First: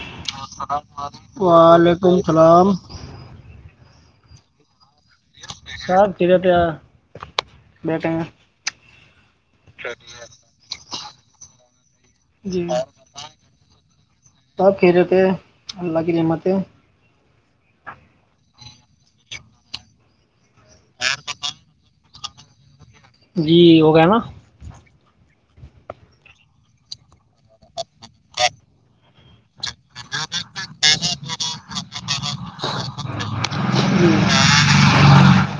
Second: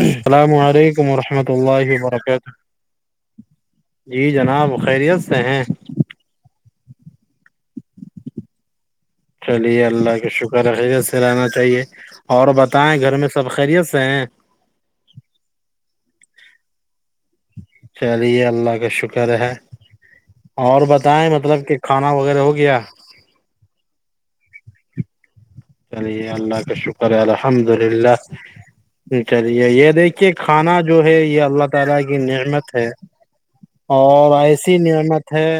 السلام علیکم ورحمۃ اللہ وعلیکم وبرکاتہ السلام جی جناب خیریت سے جی ہیں جناب خیریت ہے یہاں بیٹھے ہیں چلیے اللہ کا شکر ہے یس کرانا چاہیے اور جی بتائیں گھر میں سب خیریت سے ہیں سب خیریت ہے اللہ کی رحمت تو چلیے اللہ کا شکر ہے اور بتائے مطلب کہ کھانا وغیرہ ہو گیا جی ہو گیا نا چلیے اللہ کا شکر ہے الحمدللہ چلیے یہ دیکھیں کھانا جو ہے یہ اللہ تعالی کی نعمت ہے جی اور ایسی نعمت ہے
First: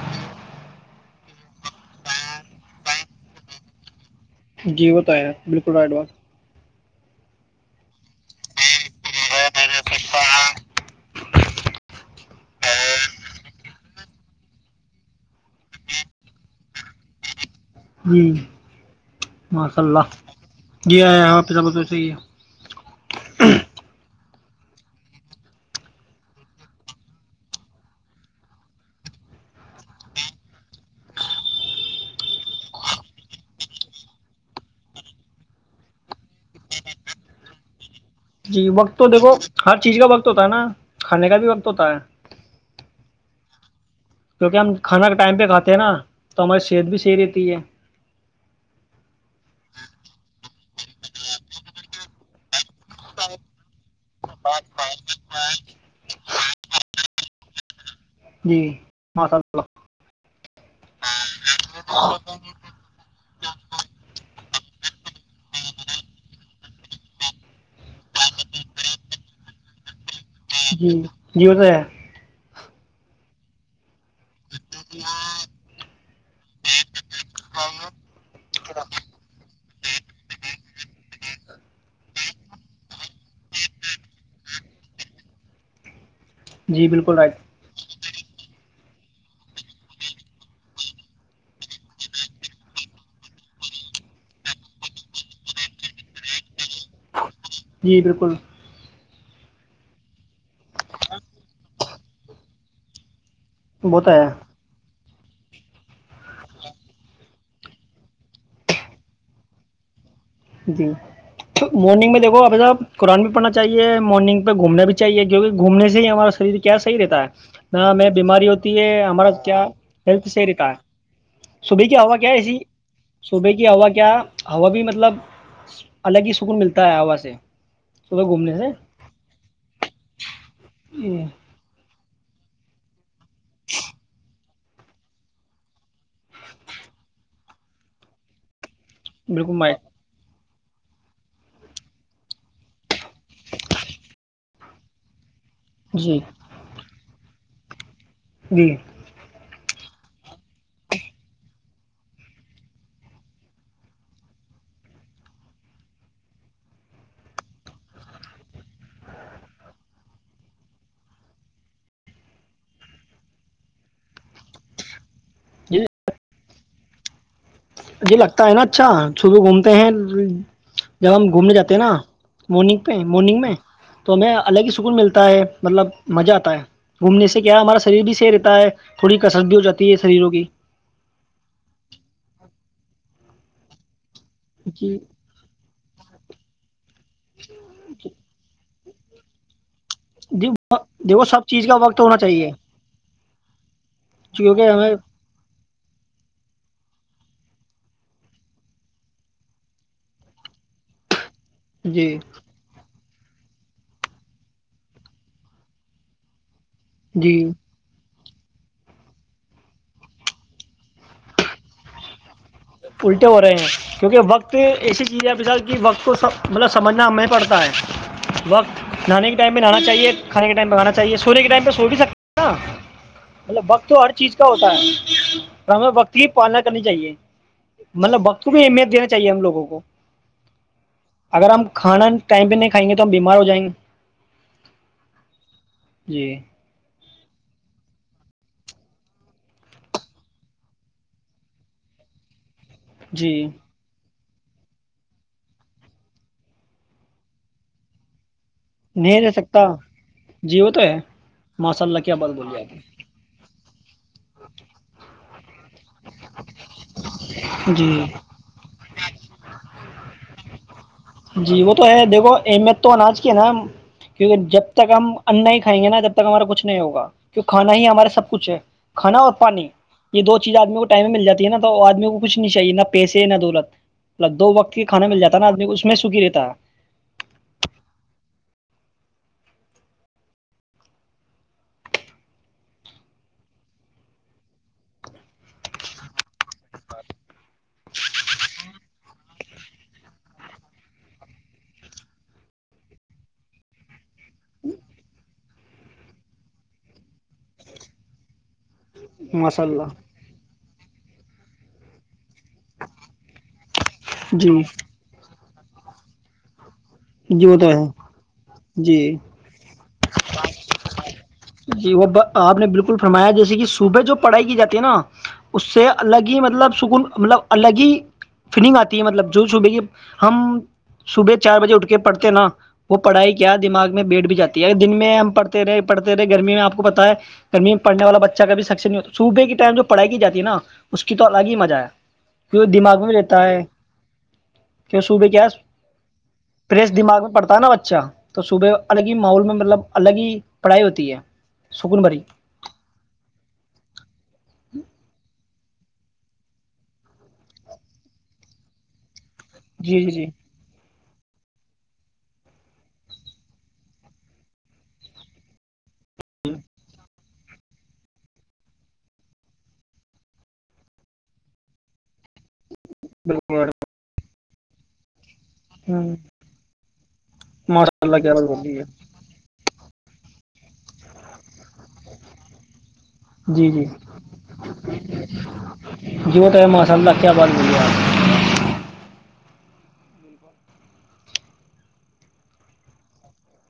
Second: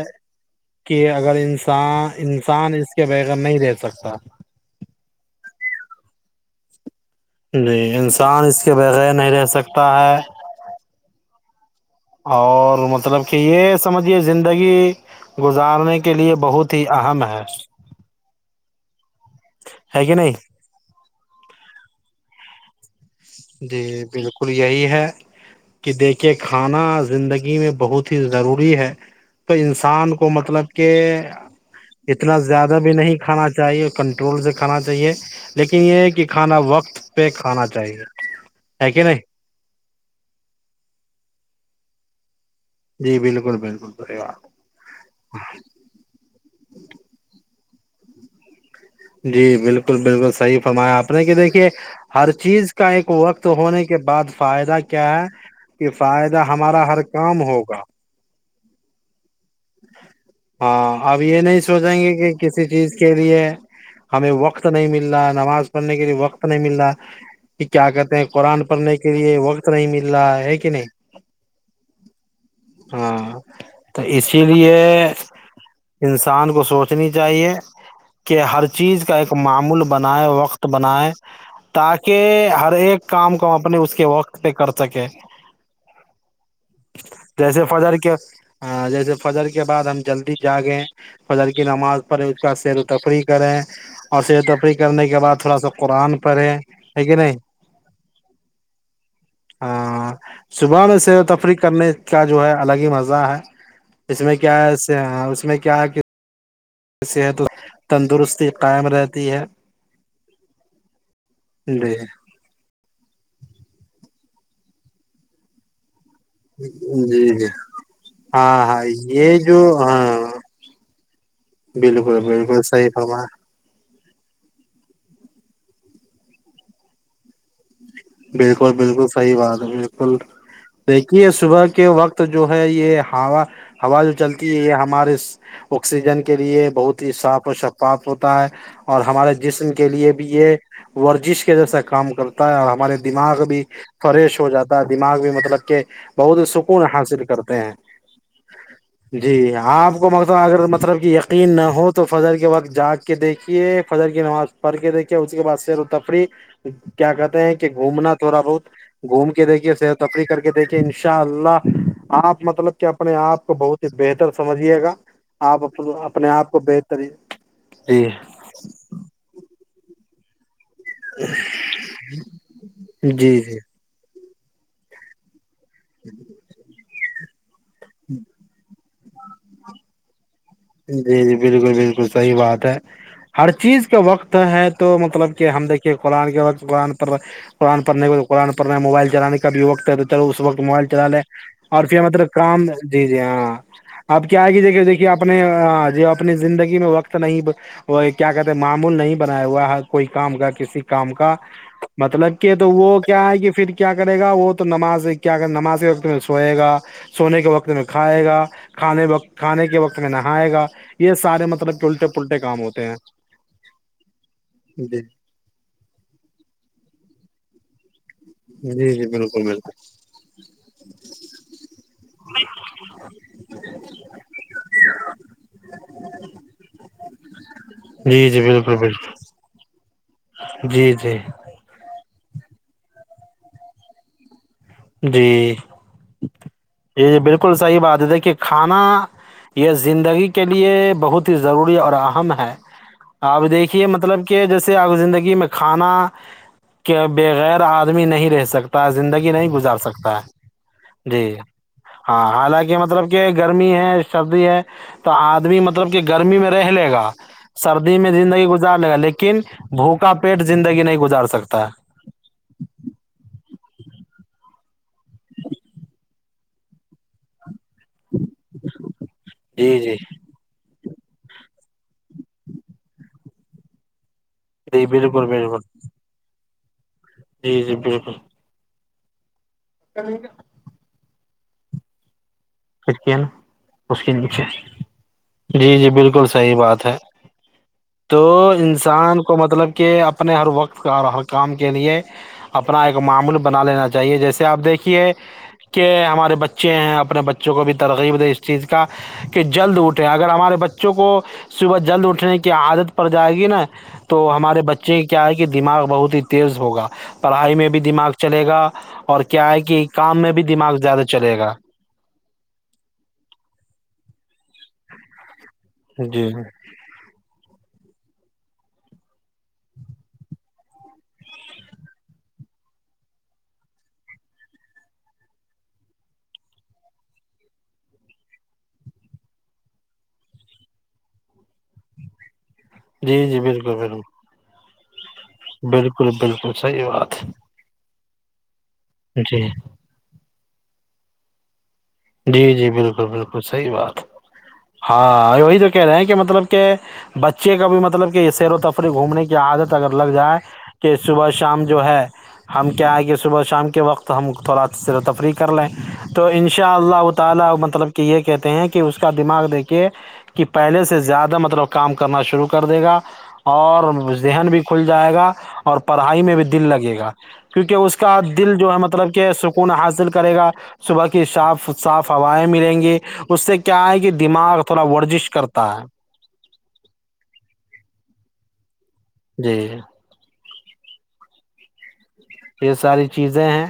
کہ اگر انسان انسان اس کے بغیر نہیں رہ سکتا جی وہ تو ہے بالکل رائٹ بات جی انسان اس کے بغیر نہیں رہ سکتا ہے اور مطلب کہ یہ سمجھیے زندگی گزارنے کے لیے بہت ہی اہم ہے جی ماشاء ہے اللہ کہ نہیں جی اہم تو ہے جی جی بالکل بالکل یہی ہے کہ دیکھیے کھانا زندگی میں بہت ہی ضروری ہے تو انسان کو مطلب کہ اتنا زیادہ بھی نہیں کھانا چاہیے کنٹرول سے کھانا چاہیے لیکن یہ ہے کہ کھانا وقت پہ کھانا چاہیے جی ہے وقت کہ تو نہیں دیکھو ہر چیز کا وقت ہوتا ہے نا کھانے کا بھی وقت ہوتا ہے جی بالکل بالکل صحیح بات کیونکہ ہم کھانا کے ٹائم پہ کھاتے ہیں نا تو ہماری صحت بھی صحیح رہتی ہے جی بالکل بالکل صحیح فرمایا آپ نے کہ دیکھیے ہر چیز کا ایک وقت ہونے کے بعد فائدہ کیا ہے کہ فائدہ ہمارا ہر کام ہوگا جی ماشاء اللہ ہاں اب یہ نہیں سوچیں گے کہ کسی چیز کے لیے ہمیں وقت نہیں مل رہا ہے نماز پڑھنے کے لیے وقت نہیں مل رہا کہ کیا کہتے ہیں قرآن پڑھنے کے لیے وقت نہیں مل رہا ہے کہ نہیں جی جی ہو تو ہے ہاں تو اس اس لیے انسان کو سوچنی چاہیے کہ ہر چیز کا ایک معمول بنائے وقت بنائے تاکہ ہر ایک کام کو ہم اپنے اس کے وقت پہ کر سکیں جی بالکل رائٹ جیسے فجر کیا ہاں جیس فجر کے بعد ہم جلدی جاگیں فجر کی نماز پڑھیں اس کا سیر و تفریح کریں اور سیر و تفریح کرنے کے بعد تھوڑا سا قرآن پڑھیں ٹھیک ہے نہیں جی بالکل ہاں صبح میں سیر و تفریح کرنے کا جو ہے الگ ہی مزہ ہے وہ تو اس ہے میں کیا اس میں کیا کہ صحت تندرستی قائم رہتی ہے جی تو جی مارننگ میں دیکھو اپ صاحب قرآن بھی پڑھنا چاہیے مارننگ پہ گھوم بھی چاہے کیکہ گھومنے سے ہمارا شریر کیا صحیح رہتا ہے جی جی نہ ہمیں بیماری ہاں ہوتی ہاں ہے ہمارا یہ جو کیا ہاں ہیلتھ صحیح رہتا ہے صبح کی ہو بالکل کیا ہے ایسی بالکل صحیح فرما صبح کی ہوا کیا ہوا بھی مطلب الگ ہی سکون ملتا ہے ہوا سے صبح گھومنے سے بالکل بالکل صحیح بات ہے بالکل جی دیکھیے صبح کے وقت تو جو ہے یہ ہا ہوا جو چلتی کہ یہ ہمارے آکسیجن کے لیے بہت ہی صاف اور شفاات ہوتا ہے اور ہمارے بالکل مائ جسم کے لیے بھی یہ ورزش کے جرس کام کرتا ہے اور ہمارے دماغ بھی فریش ہو جاتا ہے دماغ بھی مطلب کہ جی بہت ہی سکون حاصل کرتا ا جی جی آپ م اگر مطلب کہ یقین نہ ہو تو فجر کے وقت جاگ کے دیکھیے فجر کی نماز پڑھ کے دیکھیے اس کے بعد سیر و تفری کیا کہتے ہیں کہ کہ گھومنا تھوڑا بہت گھوم کے دیکھیے صحت تفریح کر کے دیکھیے ان شاء اللہ آپ مطلب کہ اپنے آپ کو بہت ہی بہتر سمجھیے گا آپ اپنے آپ کو بہتری یہ لگتا ہے نا اچھا شبو گھومتے ہیں جی جب ہم گھومنے جاتے ہیں نا مارنگ پہ مارننگ جی میں جی تو ہمیں الگ ہی سکون ملتا ہے مطلب مزہ آتا ہے گھومنے سے کیا ہمارا شریر بھی صحیح رہتا ہے تھوڑی کسر بھی ہو جاتی ہے شریروں کی جی جی بالکل بالکل صحیح بات ہے ہر چیز کا وقت ہے جی تو مطلب کہ ہم دیک قرآن کے بعد قآن قرآ پر نہیں کو تو قرآن پر میں موبائلان کا بھییقت تا اس جی وقت موبائل چلا لے دیکھو سب چیز کا اور وقت پھر ہونا مطلب چاہیے کام جی جی ہاں آپ کیا آئے گی کیونکہ دیکھیے ہمیں دیکھیے آپ ہ جو اپنی زندگی میں وقت نہیں کیا کہتے معمول نہیں بنایا ہوا ہ کوئی کام کا کسی کام کا جی مطلب کہ تو وہ کیا ہے کہ پھر کیا کرے گا وہ تو نماز کیا کر نماز کے وقت میں سوئے گا جی سونے کے وقت میں کھائے گا کھے وت کھانے کے وقت نہاائےا یہ سارے مطلب کہ الٹ الٹے ہو رہے ہیں کیونکہ وقت جی ایسی چیز ہے اب کی وقت کو مطلب سمجھنا ہمیں پڑتا ہے جی جی وقت نہانے کے بالکل ٹائم میںہ نہانا بالکل چاہیے کھانے کے ٹائم پہ بانا چاہیے سونے کے ٹائم پہ سو بھی سکتے ہیں نا مطلب وقت تو ہر چیز کا ہوتا ہے ہمیں وقت کی پالنا کرنی چاہیے مطلب جی جی وقت بھی بالکل اہمیت دینا بالکل چاہیے ہم لوگوں کو جی جی اگر ہم کھانا ٹائم پہ نہیں کھائیں گے تو ہم بیمار ہو جائیں گے [unintelligible] جی جی جی بالکل صحیح بات ہے دیکھیے کھانا یہ زندگی کے لیے بہت ہی ضروری اور اہم ہے جی آپ دیکھیے مطلب کہ جیسے آپ زندگی میں کھانا کے بغیر آدمی نہیں رہ سکتے پ زندگی نہیں گ جا سکتا جی وہ تو ہے جی ماشاء اللہ کیا ہاں بات بولی آپ حالانکہ مطلب کہ گر می ہے سبد ہے تو آپ می ب کہ گرمی میں رہ لے گا نے سردی میں جی زندگی گزار لے گا لیکن ن بھوکا پیٹ زندگی نہیں گزار جی سکتا وہ تو ہے دیکھو اہمیت تو اناج کی نا کیونکہ جب تک ہم انڈا ہی کھیں گے ناب ہمارا کچھ نہیں ہوگا کیونکہ کھانا ہی ہمارا سب کچھ ہے کھا اور پانی جی جی یہ دو چیز آدمیوں ٹائم میں مل جاتی ہے نا تو آدمی کو کچھ نہیں چاہیے نہ پیسے نہ دولت مب دو وقت جی کانا مل بالکل جاتا نا بالکل آدمی کو ک رہتا جی جی بالکل ا سک اس کے نچے جی جی بالکل صحیح بات ہے تو انسان کو مطلب کہ اپنے ہر وقت کا اور ہر کام کے لیے اپنا ایک معمول بنا لینا چاہیے جیسے آپ دیکھیے کہ ہمارے بچے ہیں اپنے بچ بچوں کو بھی ترغی د اس چیز کی کا کہ ماشاء جلد اٹھیں اللہ اگر ہمارے بچے چوں کو صبح جلد اٹھنے کی عادت پڑ جائے گی نا تو جی ہمارے بچے کیا آئے دماغ بہت ہی تیز ہوگا جی پڑھائی وہ میں تو بھی ہے دماغ چلے گا جی اور کیا ہے کہ کام میں بھی دماغ زیادہ چلے گا جی وہ آپ نے بالکل فرمایا جیسے کہ صوبح جو پڑھائی کی جاتی ہے نا اس سے الگ جی ہی مطلب سکون مطلب الگ ہی فیلنگ آتی ہے مطلب جو صبح کی ہم صبح چار بجے اٹھے پڑتے ہیں نا وہ پڑھائی کیا دماغ میں بیٹ بھی جی ہے اگر دن میں ہم پڑتے رہے پڑھتے رہے گرمی میں آپ کو پتتا ہے گرمی میں پڑھنے والا بچہ کا بھی سک نہیں ہو صوبح کے ٹائم جو پڑھائی کی جاتی ہے نا اس کی تو الگ ہی مزہ ہے کی دماغ میں جی رہتا جی ہے بالکل بالکل بالکل بالکل صحیح پریس دما بات میں پتا نا اچھا تو صبح الگ ہی ہے۔ ماحول جی میں مطلب الگ ہی پڑھائی ہوتی ہے سکون بھری جی جی بالکل بالکل سحی بات ہاں وہی تو کہ رہے ہیں کہ مطلب کہ بچے کا بھی مطلب کہ یہ سیر و تفری گھومنے کی عادت اگر جی جی لگ جی جائے کہ صبح شام جو ہے ہم کیا ہے کہ صبح شام کے وقت ہم تھوڑا سیر و تفریح کر لیں تو ان شا اللہ تعالی مطلب کہ یہ کہتے ہیں کہ اس کا دماغ دیکھیے کہ پہلے سے زیادہ مطلب کام کرنا شروع کر کر دے گا بالکل اور ذہن بھی کھل جائے گا اور ہ پڑھائی میں بھی دل لگے گا کیونکہ اس ماشاء اللہ کا کیا بات دل بول جو ہے رہی مطلب کہ سکون حاصل [unintelligible] کے صاف صاف ہوائیں ملیں گے ورزش کرتا ہے [unintelligible] [unintelligible] یہ ساری چیزیں ہیں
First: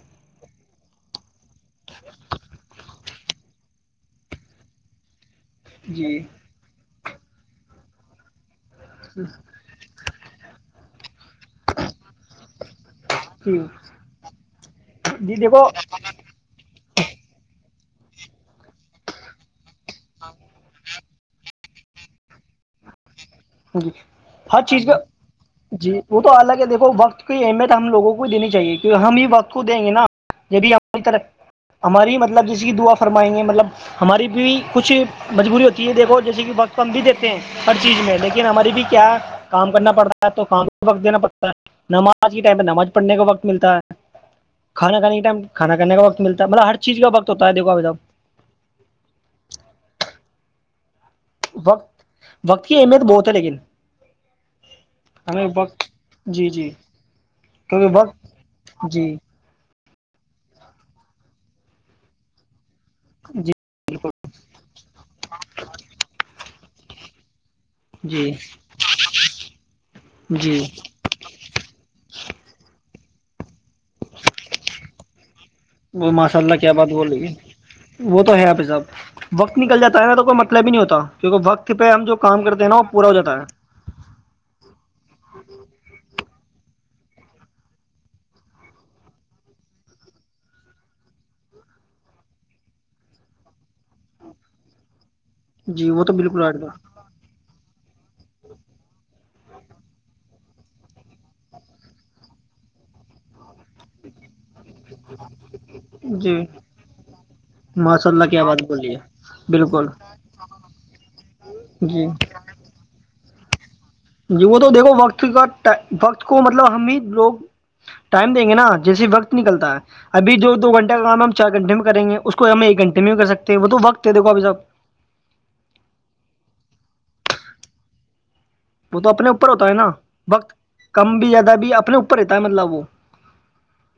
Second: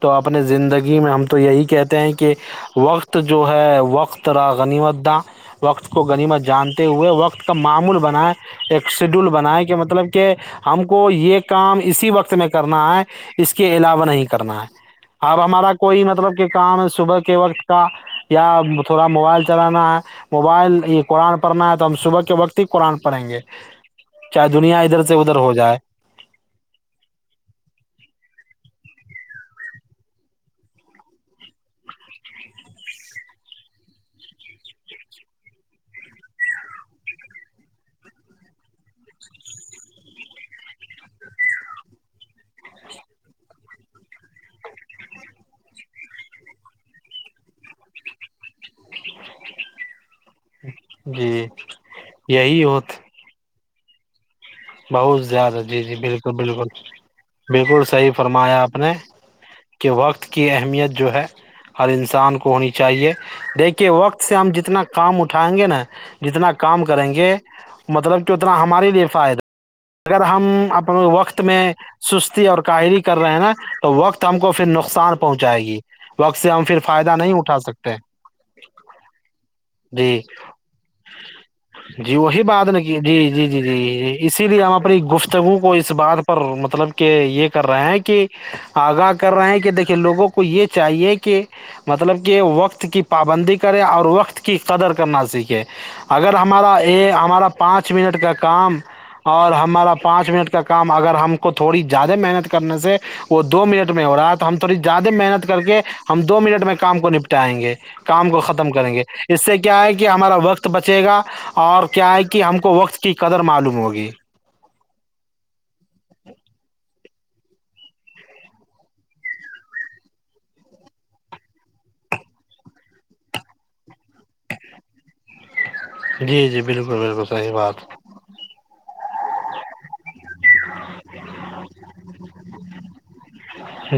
تو اپنے زندگی میں ہم تو یہی کہتے ہیں کہ وقت وقت جو ہے وقت را غنیمت داں وقت کو جی غنیمت جانتے ہوئے وقت کا معمول [unintelligible] ایک شیڈول بناائے کہ مطلب کہ ہم کو یہ کام اسی وقت میں کرنا ہے اس جی کے علاوہ نہیں کرنا ہے جی اب دیکھو ہمارا کوئی مطلب کہ کام صبح کے وقت کا یا تھوڑا موبائل چلانا [unintelligible] قرآن پڑھنا ہے تو ہم صبح کے وقت ہی قرآنڑیں گے جی چاہے ہر دنیا چیز کا ادھر سے ادھر ہو جائے جی وہ تو ال الگ ہے دیکھو وقت کی اہمیت ہم لوگوں کو [unintelligible] لیکن ہماری بھی کیا ہے کام کرنا پڑتا ہے تو کام وقت دینا پڑتا ہے نماز کے ٹائم پہ نماز پڑھنے کا وقت ملتا ہے کھانا کھانے کے ٹائم کھانا کھانے کا وقت ملتا ہے مطلب ہر چیز کا وقت ہوتا ہے دیکھو ابھی تب جی وقت یہی وقت کی ہوت اہمیت بہت ہے لیکن بہت ہمیں زیادہ جی وقت جی بالکل جی جی بالکل بالکل کیونکہ صحیح وقت فرمایا آپ نے جی کہ وقت کی اہمیت جو ہے ہر انسان کو ہونی چاہ چاہیے جی دیکھیے بالکل وقت سے ہم جتنا کام اٹھائیں گے نا جتنا کام کریں گے مطلب کہ جی اتنا ہمارے لیے فائدہ اگر ہم جی اپنے وقت میں سستی اور شری کر رہے ہیں نا وقت ہم کو پھر نقصان پر وہ ماشاء اللہ کیا بات بول رہے نہیں اٹھا سکتے ہے وہ تو ہے آپ صاحب وقت نکل جاتا ہے نا جی تو کوئی مطلب ہی نہیں ہوتا کیونکہ وقت پہ ہم جی جو وہی کام کرتے بات ہیں نا ن وہ کی پورا ہو جی جی جاتا ہے جی جی جی اسی لیے ہم اپنی گفتگو کو اس بار پر مطلب کہ یہ کر رہے ہیں کہ آگاہ کر رہے ہیں کہ دیکھیے لوگوں کو یہ چاہیے کہ مطلب کہ وقت کی پابندی کرے اور وقت کی قدر کرنا سیکھے جی وہ تو اگر بالکل آٹ گا ہمارا یہ ہمارا پانچ منٹ کا کام اور ہمارا پان منٹ کا کام اگر ہم کو تھوڑی زیادہ محنت کرنے سے وہ منٹ میں ہو رہا تو ہم تھوڑی زیادہ محنت کر کے ہم جی دو منٹ میں کام کو نپٹائیں گے ماشاء اللہ کام کو کیا بات ختم کریں بولی ہے گے اس سے کیا بالکل ہے کہ ہمارا وقت بچے گا اور جی کیا ہے کہ ہم کو وقت کی قدر معلوم ہوگی جی وہ تو دیکھو وقت کا وقت کو مطلب ہم ہی لوگ ٹائم دیں گے نا جیسے وقت نکلتا ہے ابھی جو دو گھنٹے کا کام ہم چار گھنٹے میں کریں گے اس کو ہم ایک گھنٹے میں کر سکتے ہیں وہ تو وقت تو دھا پ جاپ جی جی بالکل بالکل صحیح بات وہ تو اپنے اوپر ہوتا ہے نا وقت کم بھی زیادہ بھی اپنے اوپر رہتا ہے مطلب وہ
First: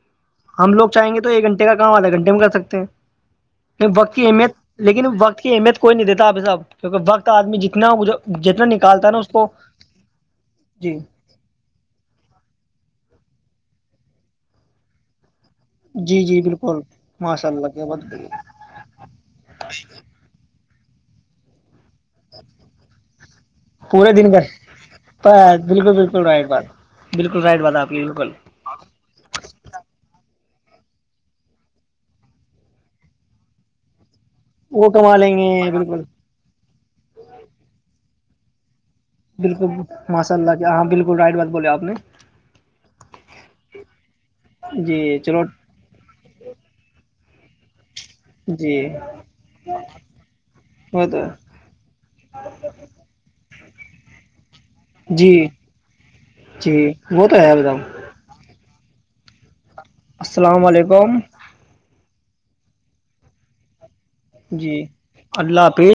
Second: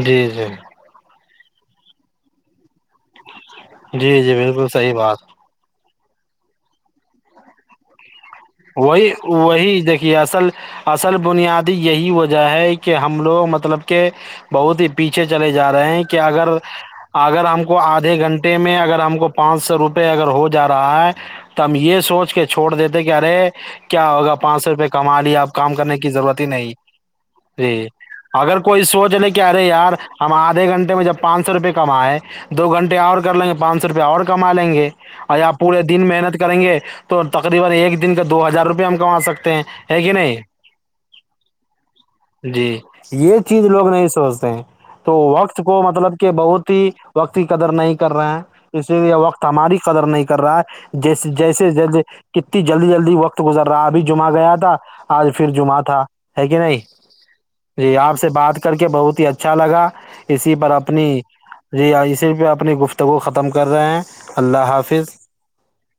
جی جی ہم لوگ چاہیں گے تو تو ایک گھنٹے کا کام آدھے گھنٹے میں کر سکتے ہیں جی وقت کی جی اہمیت بالکل صحیح لیکن بات وقت کی اہمیت کوئی نہیں دیتا اب صحب کیونکہ وقت آدمی جتنا ہو مجھے جتنا نکالتا وہی ہے نا کو وہی دیکھیے اصل جی اصل بنیادی یہی وجہ ہے کہ ہم لوگ مطلب کہ بہت ہی پیچھے چلے جا رہے ہیں کہ جی جی اگر بالکل اگر ماشاء ہم اللہ کو کیا بات آدھے گھنٹے میں اگر ہم کو پانچ سو روپئے اگر ہو جائے جا رہا ہے تو ہم یہ سوچ کے چھوڑ دیتے کہ ارے کیا پورے دن ہوگا کا پانچ سو روپئے کما لیا آپ کام بالکل کرنے کی بالکل ضرورت ہی رائٹ بات نہیں بالکل رائٹ بات جی آپ کی بالکل اگر کوئی سوچ لے کہ ارے یار ہم آ ایک گنٹے میں جب پانچ سو روپئے کما ہے دو گھنٹے اور کر لیں گے پانچ سو روپئے اور وہ کما لیں گے بالکل کر [inaudible] [inaudible] کا دو ہزار روپئے ہم کو سکتے ہیں بالکل ہے کہ ماشاء نہیں اللہ کیا ہاں بالکل رائٹ بات بولے آپ نے جی یہ چیز لوگ نہیں سوچتے تو جی چلو وقت کو مطلب کہ بہت ہی وقت کی قدر نہیں کر رہے ہیں جی اسی لیے وقت ہماری قدر نہیں کر رہا ہے وہ تو جیسے جیسے جیسے کتنی ج جلدی جلدیقت گزار [inaudible] راہ بھی جما گیا تھا آج جی پھر جمعہ تھا ہے کہ جی نہیں وہ تو ہے بتاؤ جی آپ سے بات کر کے بہت ہی اچھا لگا اسی السلام پر علیکم اپنی صرف اپنی گفتگو ختم کر رہے ہیں اللہ جی حافظ اللہ حافظ